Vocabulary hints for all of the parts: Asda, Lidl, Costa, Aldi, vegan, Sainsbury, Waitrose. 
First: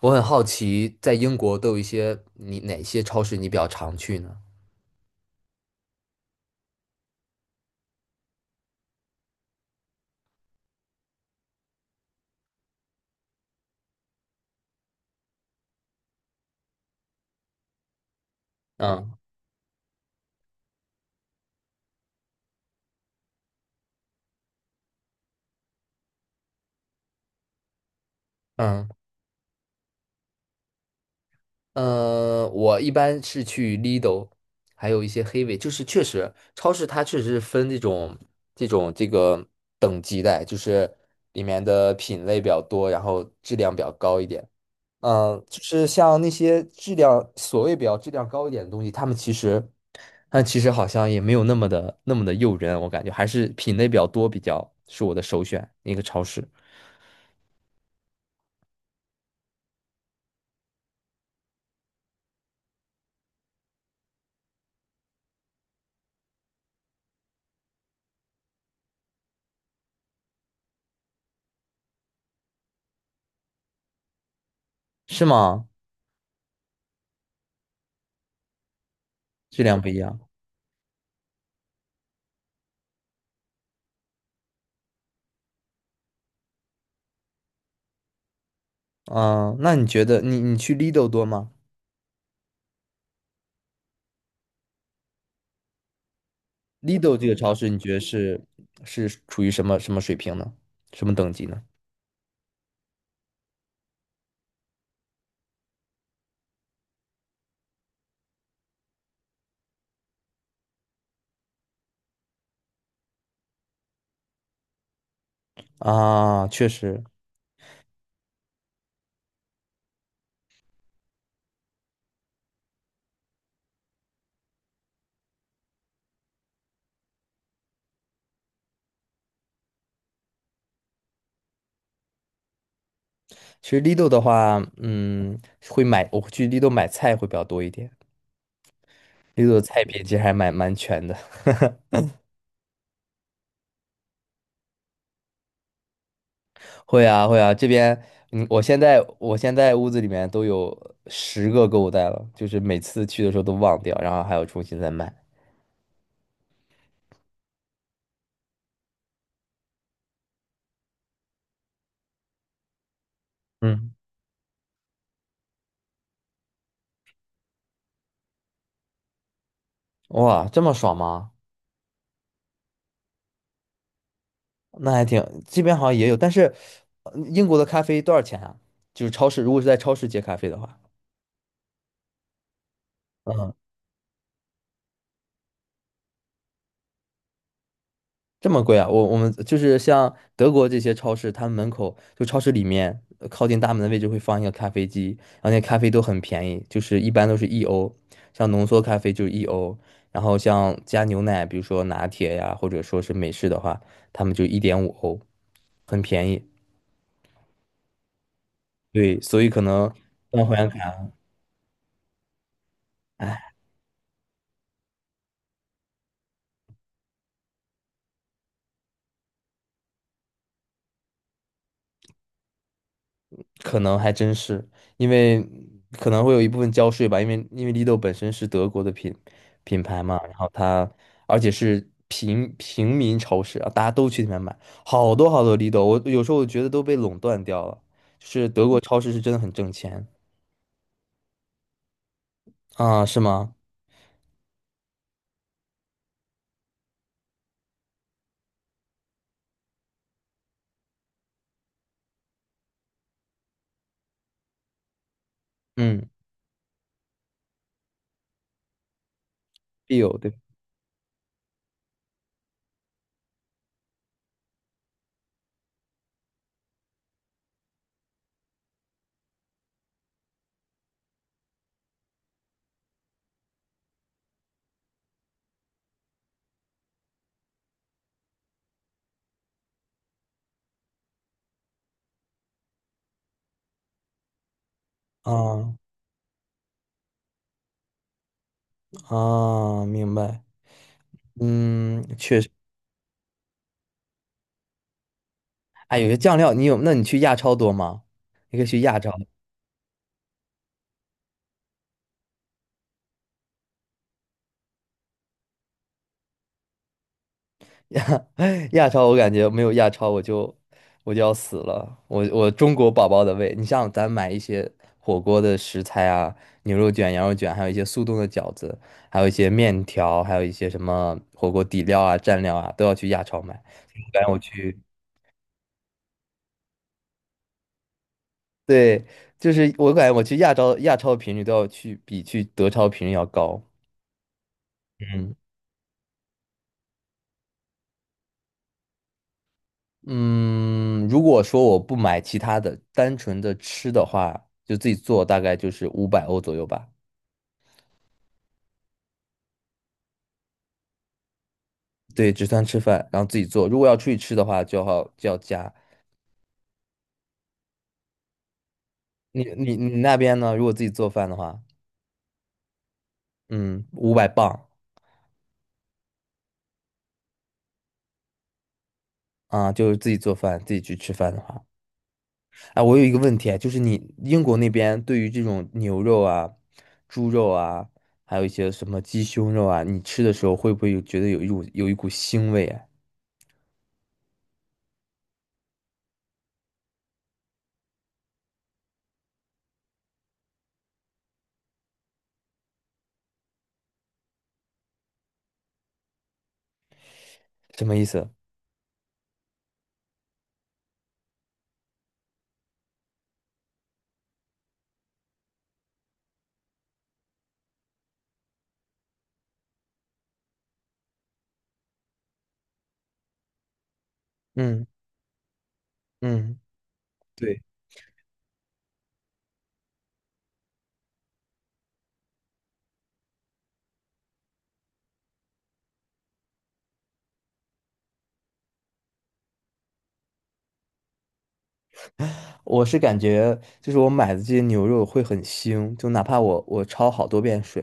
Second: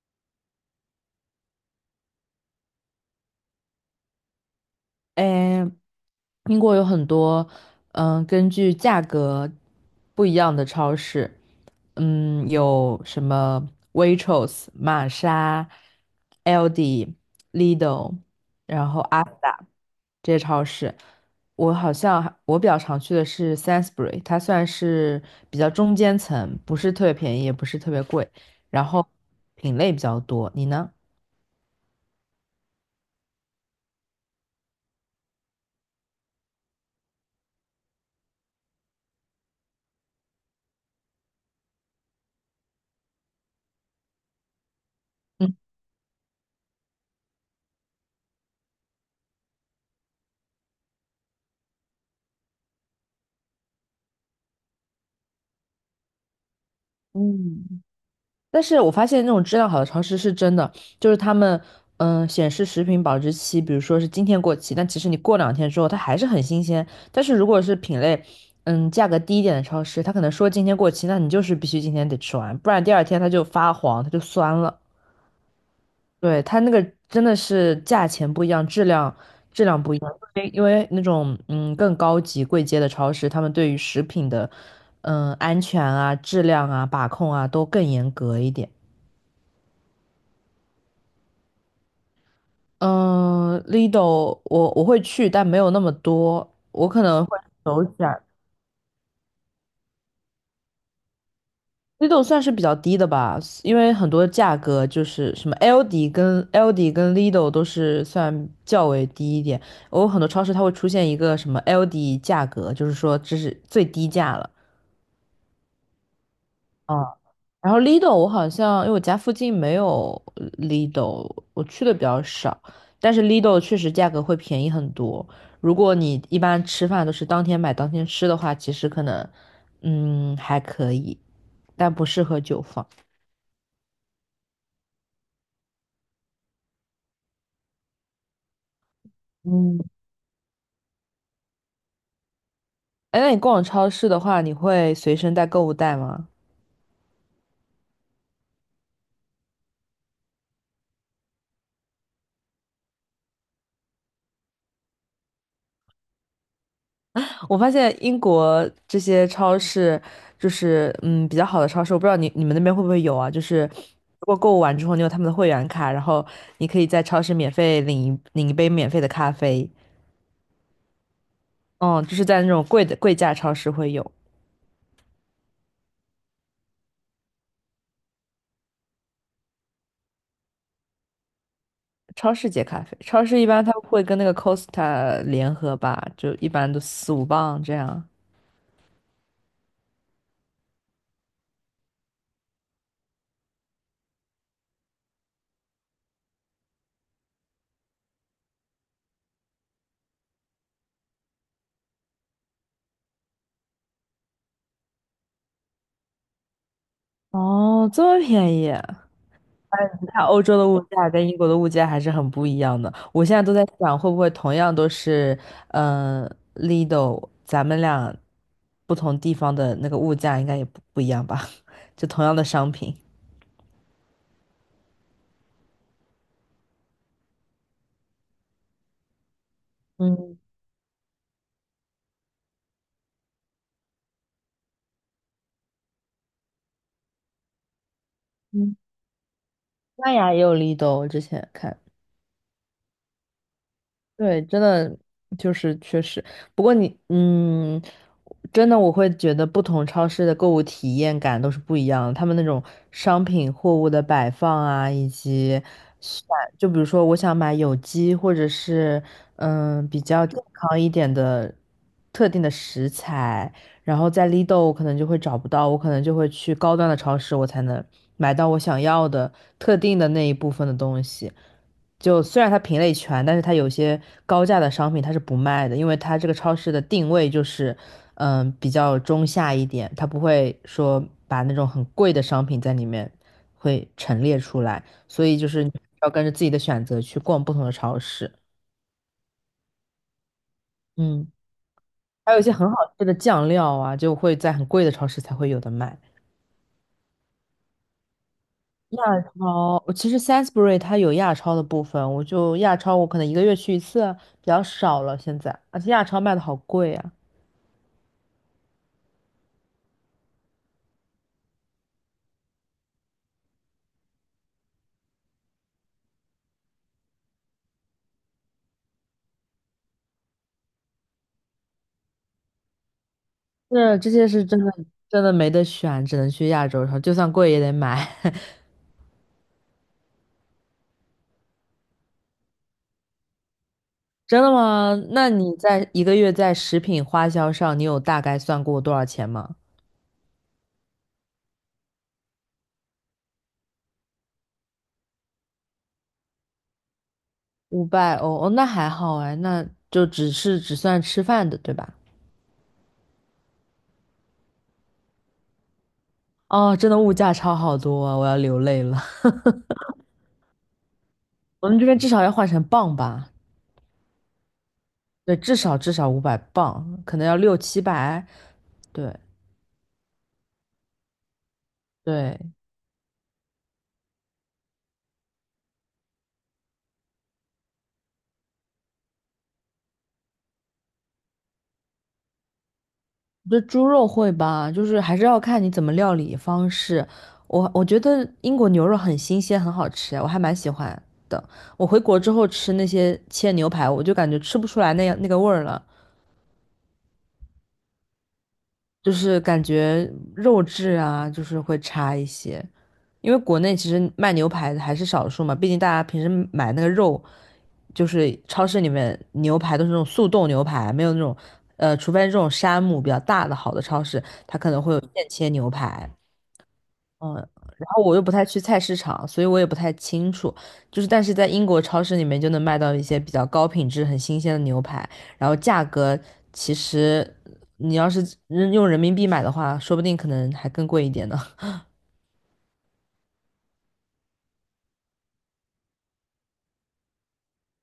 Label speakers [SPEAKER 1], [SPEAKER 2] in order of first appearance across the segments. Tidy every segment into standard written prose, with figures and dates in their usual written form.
[SPEAKER 1] 我很好奇，在英国都有一些你哪些超市你比较常去呢？
[SPEAKER 2] 诶，英国有很多，根据价格不一样的超市，有什么 Waitrose、玛莎、Aldi、Lidl，然后
[SPEAKER 1] 嗯。
[SPEAKER 2] Asda 这些超市。我好像还我比较常去的是 Sainsbury，它算是比较中间层，不是特别便宜，也不是特别贵，然
[SPEAKER 1] 嗯。
[SPEAKER 2] 后品类比较多。你呢？
[SPEAKER 1] 我一般是去 Lidl，还有一些黑尾，就是确实超市它确实是分这种这个等级的，就是里面的品类比较多，然后质量比较高一点。
[SPEAKER 2] 嗯
[SPEAKER 1] 就是像那些质量所谓比较质量高一点的东西，他们其实，但其实好像也没有那么的诱人，我感觉还是品类比较多，比较是我的首选一个超市。
[SPEAKER 2] 嗯。但是我发现那种质量好的超市是真的，就是他们显示食品保质期，比如说是今天过期，但其实你过两天之后它还是很新鲜。但是如果是品类价格低一点的超市，它可能说今天过期，那你就是必须今天得吃完，不然第二天它就发黄，它就酸了。
[SPEAKER 1] 是吗？
[SPEAKER 2] 对，它那个真的是价钱不一样，质量
[SPEAKER 1] 质
[SPEAKER 2] 质
[SPEAKER 1] 量
[SPEAKER 2] 量
[SPEAKER 1] 不一
[SPEAKER 2] 不一样，
[SPEAKER 1] 样。
[SPEAKER 2] 因为那种更高级贵阶的超市，他们对于食品的安全啊、质量啊、把控啊都更严格一点。
[SPEAKER 1] 嗯、那你觉得你去 Lidl 多吗
[SPEAKER 2] 嗯，Lido 我会去，但没有那么多，我可
[SPEAKER 1] ？Lidl
[SPEAKER 2] 能
[SPEAKER 1] 这个
[SPEAKER 2] 会
[SPEAKER 1] 超市你
[SPEAKER 2] 走一
[SPEAKER 1] 觉得
[SPEAKER 2] 下。
[SPEAKER 1] 是是处于什么什么水平呢？什么等级呢？
[SPEAKER 2] Lido 算是比较低的吧，因为很多价格就是什么 LD 跟 LD 跟 Lido 都是算较为低一点。我有很多超市它会出现一个什么 LD 价格，就是说这是最低价了。
[SPEAKER 1] 啊，确实。
[SPEAKER 2] 啊，然后 Lido 我好像因为我家附近没有 Lido，我去的比较少，但是 Lido 确实价格会便宜很多。如果你一般吃饭都是当天买当天吃的话，其实可能还可以，但不适合久放。
[SPEAKER 1] 其实 Lidl 的话，嗯，会买，我会去 Lidl 买菜会比较多一点，Lidl 的
[SPEAKER 2] 嗯，
[SPEAKER 1] 菜品其实还蛮全的。
[SPEAKER 2] 哎，那你逛超市的话，你会随身带购物袋吗？
[SPEAKER 1] 会啊会啊，这边嗯，我现在屋子里面都有十个购物袋了，就是每次去的时候都忘掉，然后还要重新再买。
[SPEAKER 2] 我发现英国这些超市，就是比较好的超市，我不知道你们那边会不会有啊？就是
[SPEAKER 1] 嗯。
[SPEAKER 2] 如果购物完之后，你有他们的会员卡，然后你可以在超市免费领一杯免费的咖啡。
[SPEAKER 1] 哇，这么爽吗？
[SPEAKER 2] 嗯，就是在那种贵价超市会有
[SPEAKER 1] 那还挺，这边好像也有，但是英国的咖啡多少钱啊？就是超市，如果是在超市接咖啡的话。
[SPEAKER 2] 超市接咖啡，超市一般它会跟那个 Costa 联合吧，就一般都四五磅这样。
[SPEAKER 1] 这么贵啊？我们就是像德国这些超市，他们门口就超市里面靠近大门的位置会放一个咖啡机，然后那咖啡都很便宜，就是一般都是一欧，像浓缩咖啡就是一欧，然后像加牛奶，比如说拿铁呀，或者说是美式的话，他们就一点五欧，很便宜。
[SPEAKER 2] 哦，这么便宜。
[SPEAKER 1] 对，所以可能
[SPEAKER 2] 看欧
[SPEAKER 1] 办会
[SPEAKER 2] 洲的
[SPEAKER 1] 员
[SPEAKER 2] 物价
[SPEAKER 1] 卡。
[SPEAKER 2] 跟英国的物价还是很不一样的。我现在都在想，会不会同样都是，嗯、Lido 咱们俩不同地方的那个物价应该也不一样吧？就同样的商品。
[SPEAKER 1] 可能还真是，因为可能会有一部分交税吧，因为 Lido 本身是德国的品牌嘛，然
[SPEAKER 2] 嗯
[SPEAKER 1] 后它而且是平民超市啊，大家都去里面买，好多好多 Lido，我有时候我觉得都被垄断掉了，就是德
[SPEAKER 2] 嗯，
[SPEAKER 1] 国超市是真的很挣
[SPEAKER 2] 西
[SPEAKER 1] 钱
[SPEAKER 2] 班牙也有 Lidl，我之前看。
[SPEAKER 1] 啊。是吗？
[SPEAKER 2] 对，真的就是确实。不过你，真的我会觉得不同超市的购物体验感都是不一样的。他们那种商品货物的摆放啊，以及
[SPEAKER 1] 嗯。
[SPEAKER 2] 选，就比如说我想买有机或者是
[SPEAKER 1] 必
[SPEAKER 2] 比
[SPEAKER 1] 有
[SPEAKER 2] 较
[SPEAKER 1] 对
[SPEAKER 2] 健康一点的特定的食材，然后在 Lidl 我可能就会找不到，我可能就会去高端的超市，我才能买到我想要的特定的那一部分的东西。就虽然它品类全，但是它有些高价的商品它是不卖的，因为它这个超市的定位就是，比较中下一点，它不会说把那种很贵的商品在里面会陈列出来，所以就是你
[SPEAKER 1] 啊。
[SPEAKER 2] 要跟着自己的选择去逛不同的超市。
[SPEAKER 1] 啊，明白。
[SPEAKER 2] 嗯，
[SPEAKER 1] 嗯，
[SPEAKER 2] 还有
[SPEAKER 1] 确
[SPEAKER 2] 一
[SPEAKER 1] 实。
[SPEAKER 2] 些很好吃的酱料啊，就会在很贵的超市才会有的
[SPEAKER 1] 哎，
[SPEAKER 2] 卖。
[SPEAKER 1] 有些酱料你有，那你去亚超多吗？你可以去亚
[SPEAKER 2] 亚
[SPEAKER 1] 超。
[SPEAKER 2] 超，我其实 Sainsbury 它有亚超的部分，我就亚超我可能一个月去一次啊，比较少了现在，而且亚超卖的好贵啊。
[SPEAKER 1] 亚 亚超，我感觉没有亚超我就我就要死了。我中国宝宝的胃，你像咱买一些火锅的食材啊，牛肉卷、羊肉卷，还有一些速冻的饺子，还有一些面条，还有一些什么火锅底料啊、蘸料啊，都要去亚超买。
[SPEAKER 2] 是
[SPEAKER 1] 我
[SPEAKER 2] 这
[SPEAKER 1] 感
[SPEAKER 2] 些
[SPEAKER 1] 觉我
[SPEAKER 2] 是真的，
[SPEAKER 1] 去。
[SPEAKER 2] 真的没得选，只能去亚洲然后就算贵也得买。
[SPEAKER 1] 对，就是我感觉我去亚超的频率都要去比去德超频率要高。
[SPEAKER 2] 真的吗？那
[SPEAKER 1] 嗯。
[SPEAKER 2] 你在一个月在食品花销上，你有大概算过多少钱吗？
[SPEAKER 1] 嗯，如果说我不买其他的，单纯的吃的话，就自己做，大概就是五百欧左右吧。
[SPEAKER 2] 500欧，哦，那还好哎，那就只算吃饭的，对吧？
[SPEAKER 1] 对，只算吃饭，然后自己做。如果要出去吃的话，就要加。
[SPEAKER 2] 哦，真的物价差好多啊，我要流泪了。
[SPEAKER 1] 你那边呢？如果自己做饭的话，
[SPEAKER 2] 我们这边至少要换成磅吧？
[SPEAKER 1] 嗯，五百磅。
[SPEAKER 2] 对，至少500磅，可能要六七百。对
[SPEAKER 1] 啊，就是自己做饭，自己去吃饭的话。
[SPEAKER 2] 对，
[SPEAKER 1] 啊，我有一个问题啊，就是你英国那边对于这种牛肉啊、猪肉啊，还有一些什么鸡胸肉啊，你吃的时候会不会有觉得有一股腥味啊？
[SPEAKER 2] 这猪肉会吧，就是还是要看你怎么料理方式。我觉得英国牛肉很新鲜，很好吃，我还蛮喜欢的。我回国之后吃那些切牛排，我就感觉吃不出来那样那个味儿了，
[SPEAKER 1] 什么意思？
[SPEAKER 2] 就是感觉肉质啊，就是会差一些。因为国内其实卖牛排的还是少数嘛，毕竟大家平时买那个肉，就是超市里面牛排都是那种速冻牛排，没有那种，除非这种山姆比较大的好的超市，它可能
[SPEAKER 1] 嗯。
[SPEAKER 2] 会有现切牛排。
[SPEAKER 1] 嗯。
[SPEAKER 2] 嗯，
[SPEAKER 1] 对。
[SPEAKER 2] 然后我又不太去菜市场，所以我也不太清楚。就是，但是在英国超市里面就能买到一些比较高品质、很新鲜的牛排，然后价格其实你要是用人民币买的话，说不定可能还更贵一点呢。
[SPEAKER 1] 我是感觉，就是我买的这些牛肉会很腥，就哪怕我焯好多遍水，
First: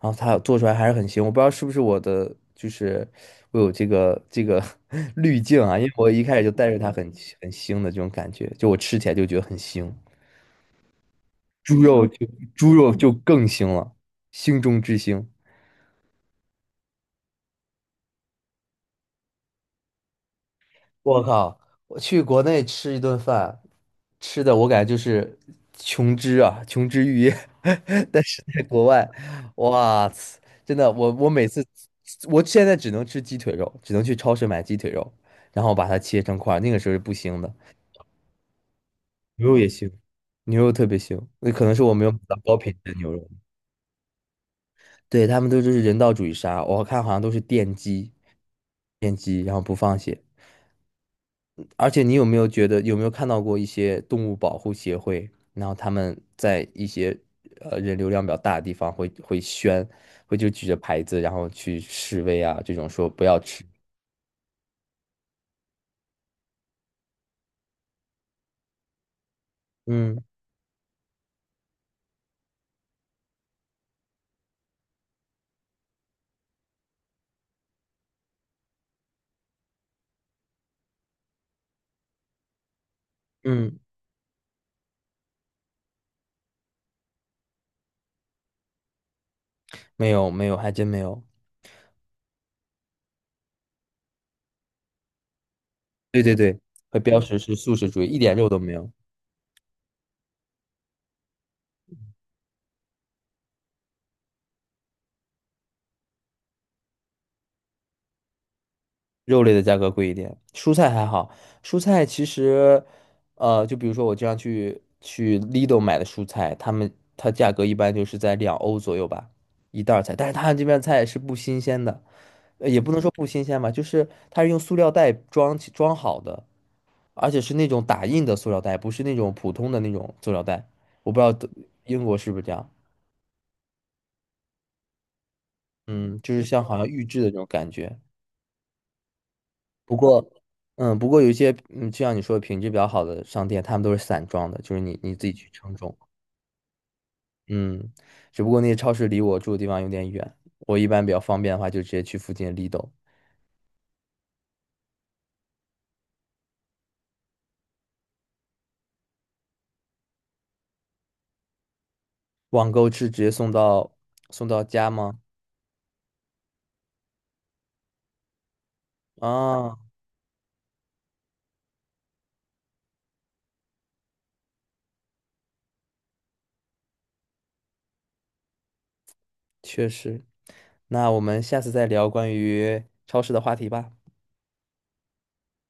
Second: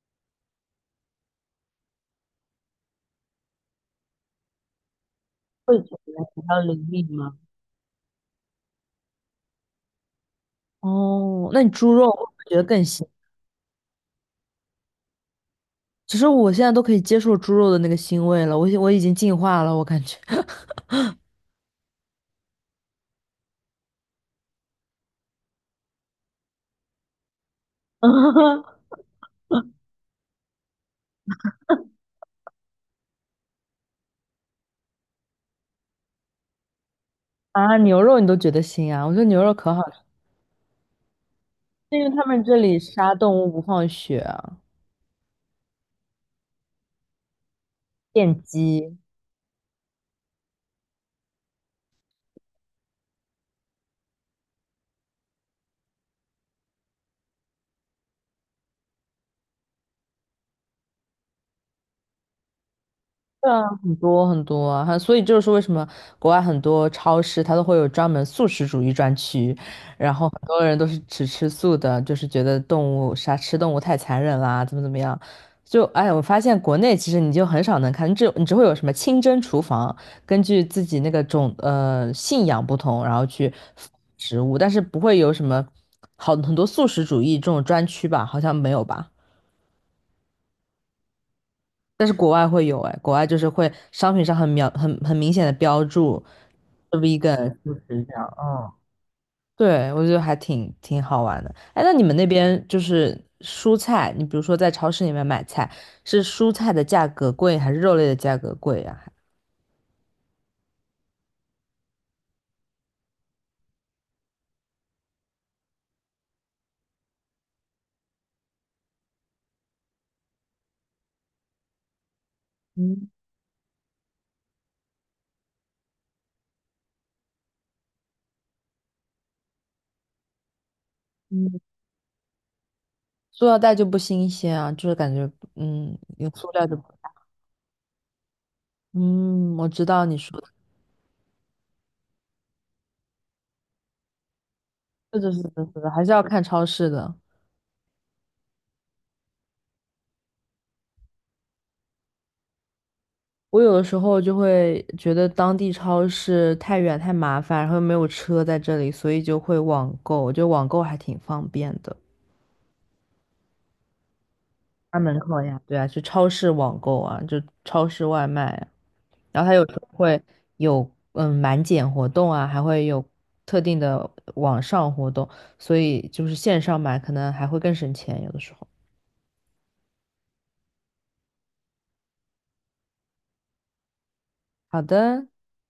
[SPEAKER 1] 然后它做出来还是很腥，我不知道是不是我的，就是我有这个 滤镜
[SPEAKER 2] 会
[SPEAKER 1] 啊，因
[SPEAKER 2] 比
[SPEAKER 1] 为我一开始就
[SPEAKER 2] 较
[SPEAKER 1] 带着它
[SPEAKER 2] 灵
[SPEAKER 1] 很
[SPEAKER 2] 敏吗？
[SPEAKER 1] 很腥的这种感觉，就我吃起来就觉得很腥。
[SPEAKER 2] 哦，那你
[SPEAKER 1] 猪
[SPEAKER 2] 猪
[SPEAKER 1] 肉
[SPEAKER 2] 肉
[SPEAKER 1] 就
[SPEAKER 2] 会不会觉得
[SPEAKER 1] 猪
[SPEAKER 2] 更
[SPEAKER 1] 肉
[SPEAKER 2] 腥？
[SPEAKER 1] 就更腥了，腥中之腥。
[SPEAKER 2] 其实我现在都可以接受猪肉的那个腥味了，我已经进化了，我感觉。
[SPEAKER 1] 我靠！我去国内吃一顿饭，吃的我感觉就是琼脂啊，琼脂玉液。但是在国 外，哇塞，真的，我我每次，我现在只能吃鸡腿肉，只能去超市买鸡腿肉，然后把它切成块儿那个时候是不腥的。
[SPEAKER 2] 啊，牛肉你都觉得腥啊？我觉得牛
[SPEAKER 1] 牛
[SPEAKER 2] 肉
[SPEAKER 1] 肉也
[SPEAKER 2] 可好
[SPEAKER 1] 腥，
[SPEAKER 2] 吃，
[SPEAKER 1] 牛肉特别腥。那可能是我
[SPEAKER 2] 因
[SPEAKER 1] 没
[SPEAKER 2] 为
[SPEAKER 1] 有买
[SPEAKER 2] 他
[SPEAKER 1] 到
[SPEAKER 2] 们
[SPEAKER 1] 高
[SPEAKER 2] 这
[SPEAKER 1] 品
[SPEAKER 2] 里
[SPEAKER 1] 质的牛
[SPEAKER 2] 杀
[SPEAKER 1] 肉。
[SPEAKER 2] 动物不放血，
[SPEAKER 1] 对，他们都就是人道主义杀，我看好像都是电击。
[SPEAKER 2] 电机，
[SPEAKER 1] 电击，然后不放血。而且你有没有觉得，有没有看到过一些动物保护协会，然后他们在一些人流量比较大的地方会宣，会就举着牌子，然后去示威啊，这种说不要
[SPEAKER 2] 对啊，
[SPEAKER 1] 吃。
[SPEAKER 2] 很多很多啊，还所以就是为什么国外很多超市它都会有专门素食主义专区，然
[SPEAKER 1] 嗯。
[SPEAKER 2] 后很多人都是只吃素的，就是觉得动物杀吃动物太残忍啦，怎么样。就哎，我发现国内其实你就很少能看，你只会有什么清真厨房，根据自己那个种信仰不同，然后去
[SPEAKER 1] 嗯，
[SPEAKER 2] 食物，但是不会有什么好很多素食主义这种专区吧？好像没有吧？
[SPEAKER 1] 没有没有，还真没有。
[SPEAKER 2] 但是国外会有哎，国外就是会商品上很描很很明显的标
[SPEAKER 1] 对
[SPEAKER 2] 注
[SPEAKER 1] 对对，会
[SPEAKER 2] 是
[SPEAKER 1] 标识
[SPEAKER 2] vegan
[SPEAKER 1] 是
[SPEAKER 2] 素
[SPEAKER 1] 素食主
[SPEAKER 2] 食
[SPEAKER 1] 义，
[SPEAKER 2] 这
[SPEAKER 1] 一
[SPEAKER 2] 样，
[SPEAKER 1] 点肉都没有。
[SPEAKER 2] 对，我觉得还挺好玩的。哎，那你们那边就是蔬菜，你比如说在超市里面买菜，是蔬菜的价格贵还是肉类的价格贵呀、
[SPEAKER 1] 肉类的价格贵一点，蔬菜还好。蔬菜其实，呃，就比如说我经常去 Lidl 买的蔬菜，他们它价格一般就是在两欧左右吧，一袋儿菜。但是他这边菜是不新鲜的，呃也不能说不新鲜吧，就是它是用塑料袋装好的，而且是那种打印的塑料袋，不是那种普通的那种塑料袋。我不知道德
[SPEAKER 2] 嗯，
[SPEAKER 1] 英国是不是这样，
[SPEAKER 2] 塑料袋就不新鲜啊，就是感觉
[SPEAKER 1] 嗯，
[SPEAKER 2] 用
[SPEAKER 1] 就是
[SPEAKER 2] 塑
[SPEAKER 1] 像
[SPEAKER 2] 料就
[SPEAKER 1] 好
[SPEAKER 2] 不，
[SPEAKER 1] 像预制的那种感觉。
[SPEAKER 2] 嗯，我知
[SPEAKER 1] 不
[SPEAKER 2] 道你
[SPEAKER 1] 过，
[SPEAKER 2] 说的，
[SPEAKER 1] 嗯，不过有一些，嗯，就像你说的品质比较好的商店，他们都是散装的，就是你
[SPEAKER 2] 这
[SPEAKER 1] 自
[SPEAKER 2] 就
[SPEAKER 1] 己
[SPEAKER 2] 是
[SPEAKER 1] 去
[SPEAKER 2] 这
[SPEAKER 1] 称
[SPEAKER 2] 就是
[SPEAKER 1] 重。
[SPEAKER 2] 还是要看超市的。
[SPEAKER 1] 嗯，只不过那些超市离我住的地方有点远，我一般比较方便的话，就直接去附近的 Lidl。
[SPEAKER 2] 我有的时候就会觉得当地超市太远太麻烦，然后又没有车在这里，所以就会网购。我觉得网购还挺方便的，
[SPEAKER 1] 网购是直接送到送到家
[SPEAKER 2] 家
[SPEAKER 1] 吗？
[SPEAKER 2] 门口呀，对啊，去超市网购啊，就超市外卖啊。然后它有时
[SPEAKER 1] 啊，
[SPEAKER 2] 候会有满减活动啊，还会有特定的网上活动，所以就是线上买可能还会更省钱，有的时候。
[SPEAKER 1] 确实。那我们下次再聊关于超市的话题吧。
[SPEAKER 2] 好的。